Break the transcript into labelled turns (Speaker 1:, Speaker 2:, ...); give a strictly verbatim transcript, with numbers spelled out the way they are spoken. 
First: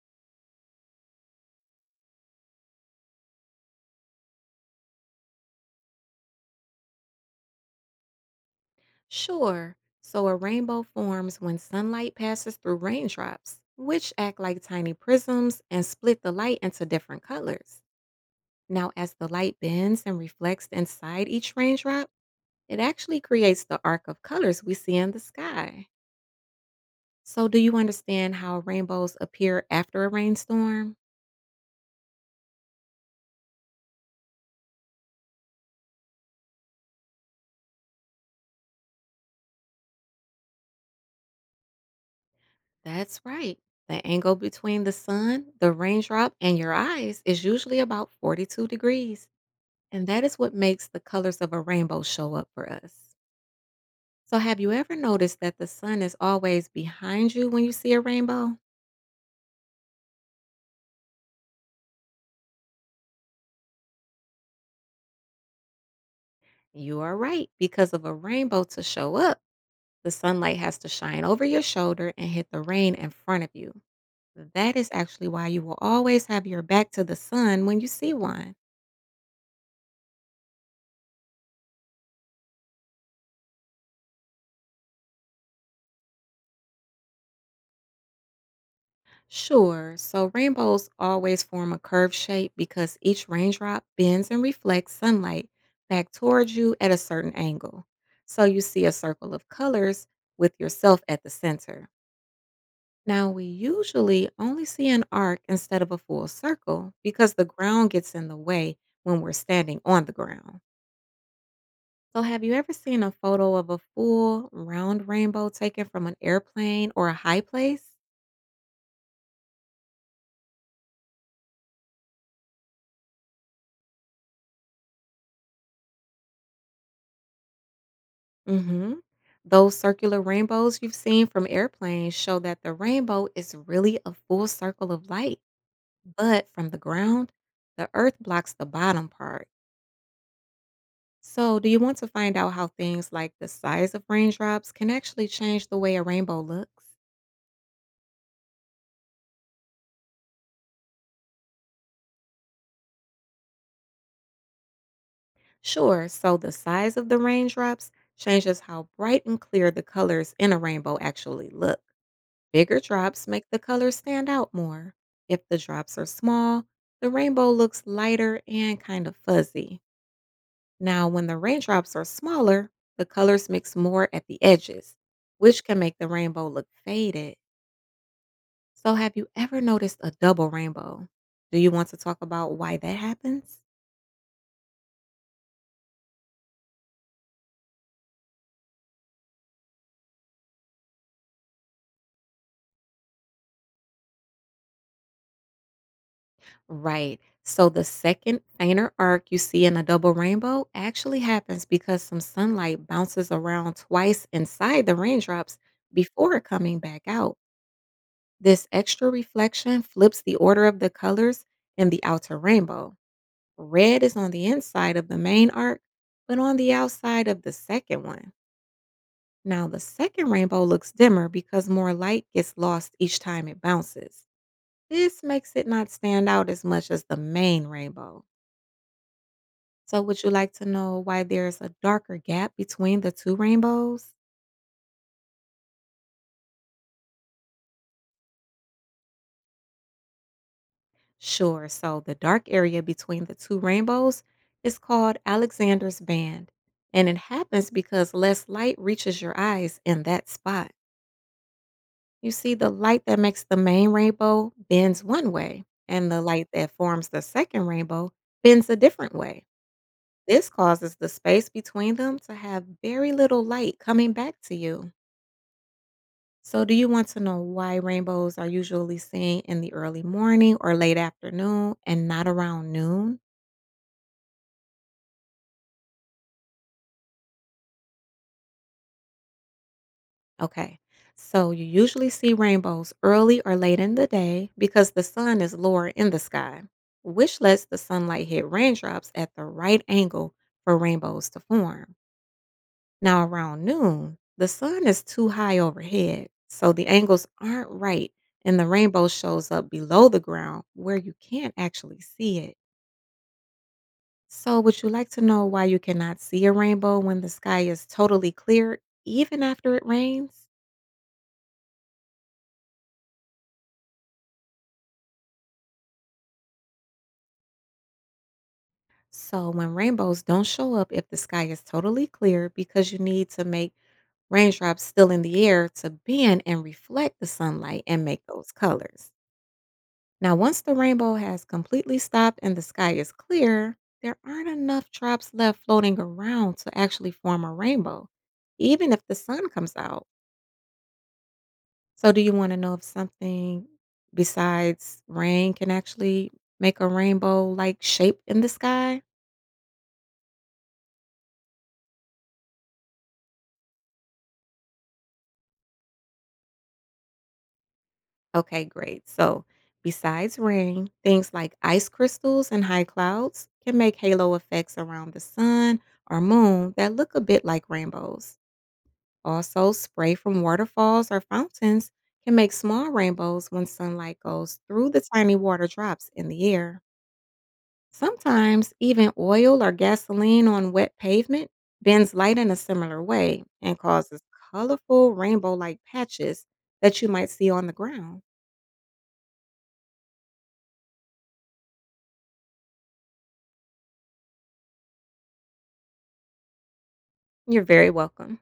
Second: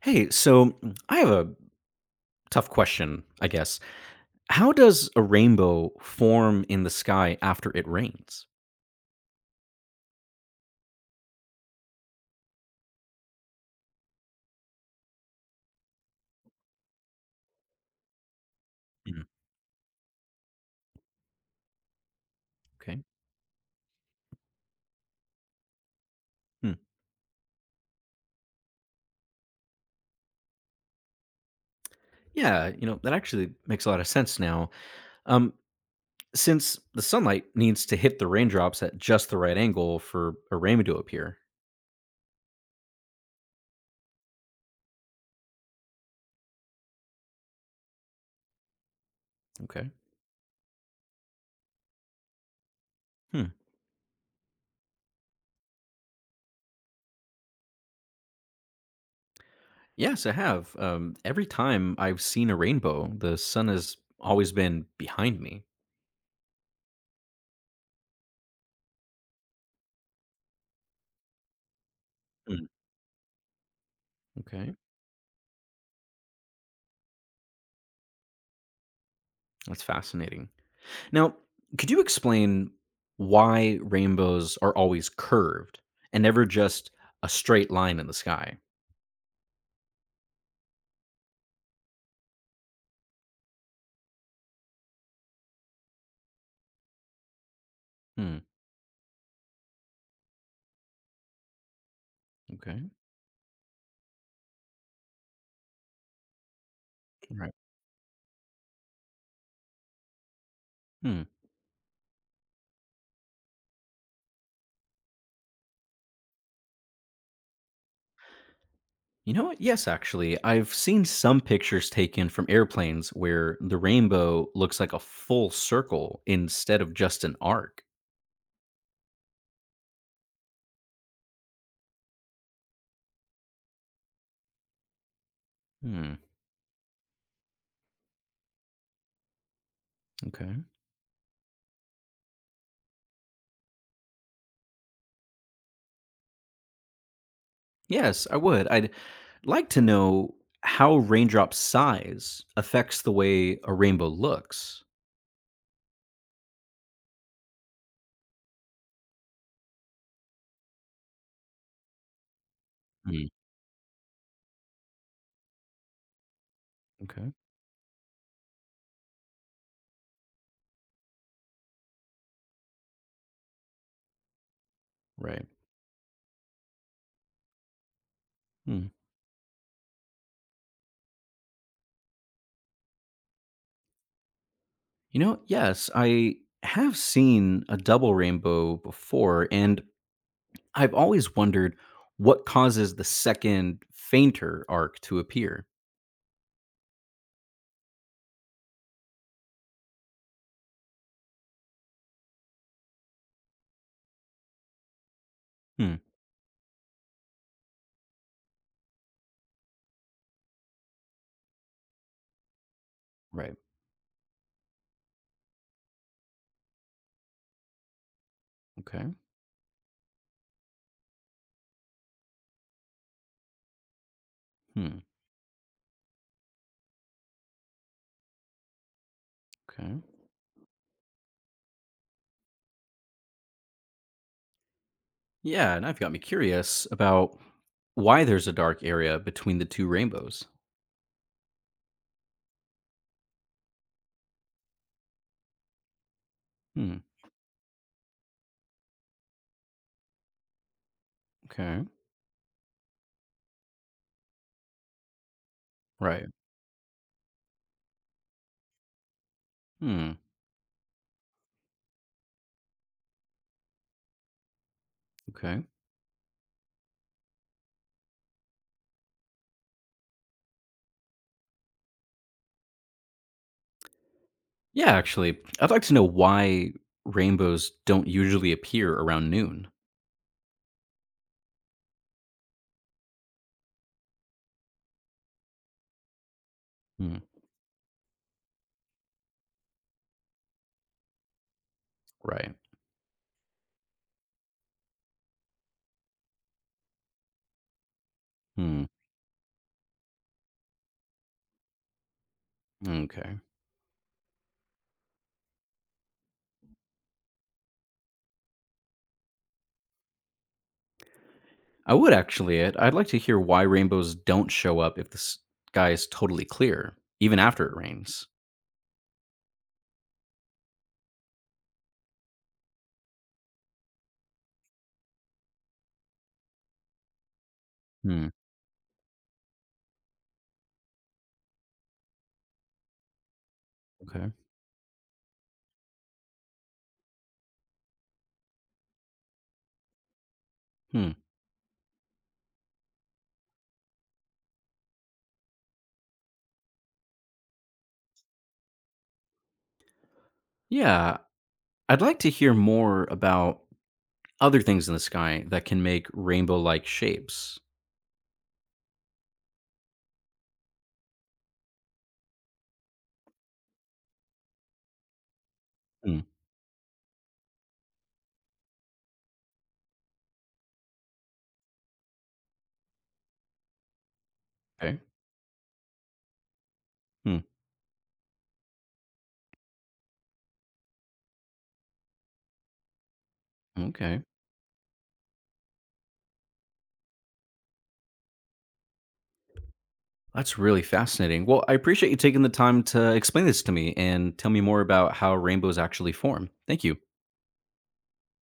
Speaker 1: Hey, so mm, I have a tough question, I guess. How does a rainbow form in the sky after it rains?
Speaker 2: Sure. So a rainbow forms when sunlight passes through raindrops, which act like tiny prisms and split the light into different colors. Now, as
Speaker 1: Mhm.
Speaker 2: the light bends and reflects inside each raindrop, it
Speaker 1: Okay.
Speaker 2: actually creates the arc of colors we see in the sky.
Speaker 1: Hmm.
Speaker 2: So, do you understand how rainbows appear after a rainstorm?
Speaker 1: Yeah, you know, that actually makes a lot of sense now. Um, since the sunlight needs to hit the raindrops at just the right angle for a rainbow to appear.
Speaker 2: That's right. The angle between the sun, the raindrop, and your eyes is usually about forty-two degrees.
Speaker 1: Okay.
Speaker 2: And that is what makes the colors of a rainbow show up for us.
Speaker 1: Hmm.
Speaker 2: So, have you ever noticed that the sun is always behind you when you see a rainbow?
Speaker 1: Yes, I have. Um, every time I've seen a rainbow, the sun has always been behind me.
Speaker 2: You are right. Because of a rainbow to show up, the sunlight has to shine over your shoulder and hit the
Speaker 1: Hmm.
Speaker 2: rain in front of you.
Speaker 1: Okay,
Speaker 2: That is actually why you will always have your back to the sun when you see one.
Speaker 1: that's fascinating. Now, could you explain why rainbows are always curved and never just a straight line in the sky?
Speaker 2: Sure. So rainbows always form a curved shape because each raindrop bends and reflects sunlight back towards you at a certain angle.
Speaker 1: Hmm.
Speaker 2: So you see a circle of colors with yourself at the center.
Speaker 1: Okay.
Speaker 2: Now, we usually only see an arc instead of a full circle because the
Speaker 1: Right.
Speaker 2: ground gets in the way when we're standing on the ground.
Speaker 1: Hmm.
Speaker 2: So, have you ever seen a photo of a full round rainbow taken from an airplane or a high place?
Speaker 1: You know what? Yes, actually, I've seen some pictures taken from airplanes where the rainbow looks like a full circle instead of just an arc.
Speaker 2: Hmm. Those circular rainbows you've seen from airplanes show that the rainbow is really a full circle of light,
Speaker 1: Hmm.
Speaker 2: but from the ground, the earth blocks the bottom part.
Speaker 1: Okay.
Speaker 2: So, do you want to find out how things like the size of raindrops can actually change the way a rainbow looks?
Speaker 1: Yes, I would. I'd like to know how raindrop size affects the way a rainbow looks.
Speaker 2: Sure. So, the size of the raindrops changes how bright and clear the colors in a rainbow actually look. Bigger
Speaker 1: Mm.
Speaker 2: drops make the colors stand out more. If the drops are small, the
Speaker 1: Okay.
Speaker 2: rainbow looks lighter and kind of fuzzy. Now, when the raindrops are smaller, the colors mix more at the edges,
Speaker 1: Right.
Speaker 2: which can make the rainbow look faded.
Speaker 1: Hmm.
Speaker 2: So, have you ever noticed a double rainbow? Do you want to talk about why that happens?
Speaker 1: You know, yes, I have seen a double rainbow before, and I've always wondered what causes the second, fainter arc to appear.
Speaker 2: Right. So the second fainter arc you see in a double rainbow actually happens because some sunlight bounces around twice inside the raindrops
Speaker 1: Hmm.
Speaker 2: before coming back out. This extra reflection flips the order of the colors in the outer rainbow.
Speaker 1: Right.
Speaker 2: Red is on the inside of the main arc, but on the outside of the second one.
Speaker 1: Okay.
Speaker 2: Now, the second rainbow looks dimmer because more light gets lost each time it bounces.
Speaker 1: Hmm.
Speaker 2: This makes it not stand out as much as the main rainbow.
Speaker 1: Okay.
Speaker 2: So, would you like to know why there's a darker gap between the two rainbows?
Speaker 1: Yeah, and I've got me curious about why there's a dark area between the two rainbows.
Speaker 2: Sure. So, the dark area between the two rainbows is called Alexander's Band,
Speaker 1: Hmm.
Speaker 2: and it happens because less light reaches your eyes in that spot.
Speaker 1: Okay.
Speaker 2: You see, the light that makes the main rainbow bends one way, and the
Speaker 1: Right.
Speaker 2: light that forms the second rainbow bends a different way.
Speaker 1: Hmm.
Speaker 2: This causes the space between them to have very little light coming back to you.
Speaker 1: Okay.
Speaker 2: So, do you want to know why rainbows are usually seen in the early morning or late afternoon and not around noon?
Speaker 1: Yeah, actually, I'd like to know why rainbows don't usually appear around noon.
Speaker 2: Okay. So, you usually see rainbows early or late in the day because the sun is lower in the sky,
Speaker 1: Hmm.
Speaker 2: which lets the sunlight hit raindrops at the right angle for rainbows to form.
Speaker 1: Right.
Speaker 2: Now, around noon, the sun is too high overhead, so the angles aren't right and the
Speaker 1: Hmm.
Speaker 2: rainbow shows up below the ground where you can't actually see it.
Speaker 1: Okay.
Speaker 2: So, would you like to know why you cannot see a rainbow when the sky is totally clear, even after it rains?
Speaker 1: I would actually. It. I'd like to hear why rainbows don't show up if the sky is totally clear, even after it rains.
Speaker 2: So, when rainbows don't show up if the sky is totally clear, because you need to make raindrops still in the air to bend and reflect the sunlight and make
Speaker 1: Hmm.
Speaker 2: those colors. Now, once the rainbow has completely stopped and the sky is clear, there
Speaker 1: Okay.
Speaker 2: aren't enough drops left floating around to actually form a rainbow, even if the sun comes out.
Speaker 1: Hmm.
Speaker 2: So do you wanna know if something besides rain can actually make a rainbow-like shape in the sky?
Speaker 1: Yeah, I'd like to hear more about other things in the sky that can make rainbow-like shapes.
Speaker 2: Okay, great. So, besides rain, things like ice crystals and high clouds can make halo effects around the sun
Speaker 1: Hmm.
Speaker 2: or moon that look a bit like rainbows. Also, spray from waterfalls or fountains can make small rainbows when sunlight goes through
Speaker 1: Okay.
Speaker 2: the tiny water drops in the air.
Speaker 1: Hmm.
Speaker 2: Sometimes even oil or gasoline on wet pavement bends light in a similar way and causes
Speaker 1: Okay.
Speaker 2: colorful rainbow like patches that you might see on the ground.
Speaker 1: That's really fascinating. Well, I appreciate you taking the time to explain this to me and tell me more about how rainbows actually form. Thank you.
Speaker 2: You're very welcome.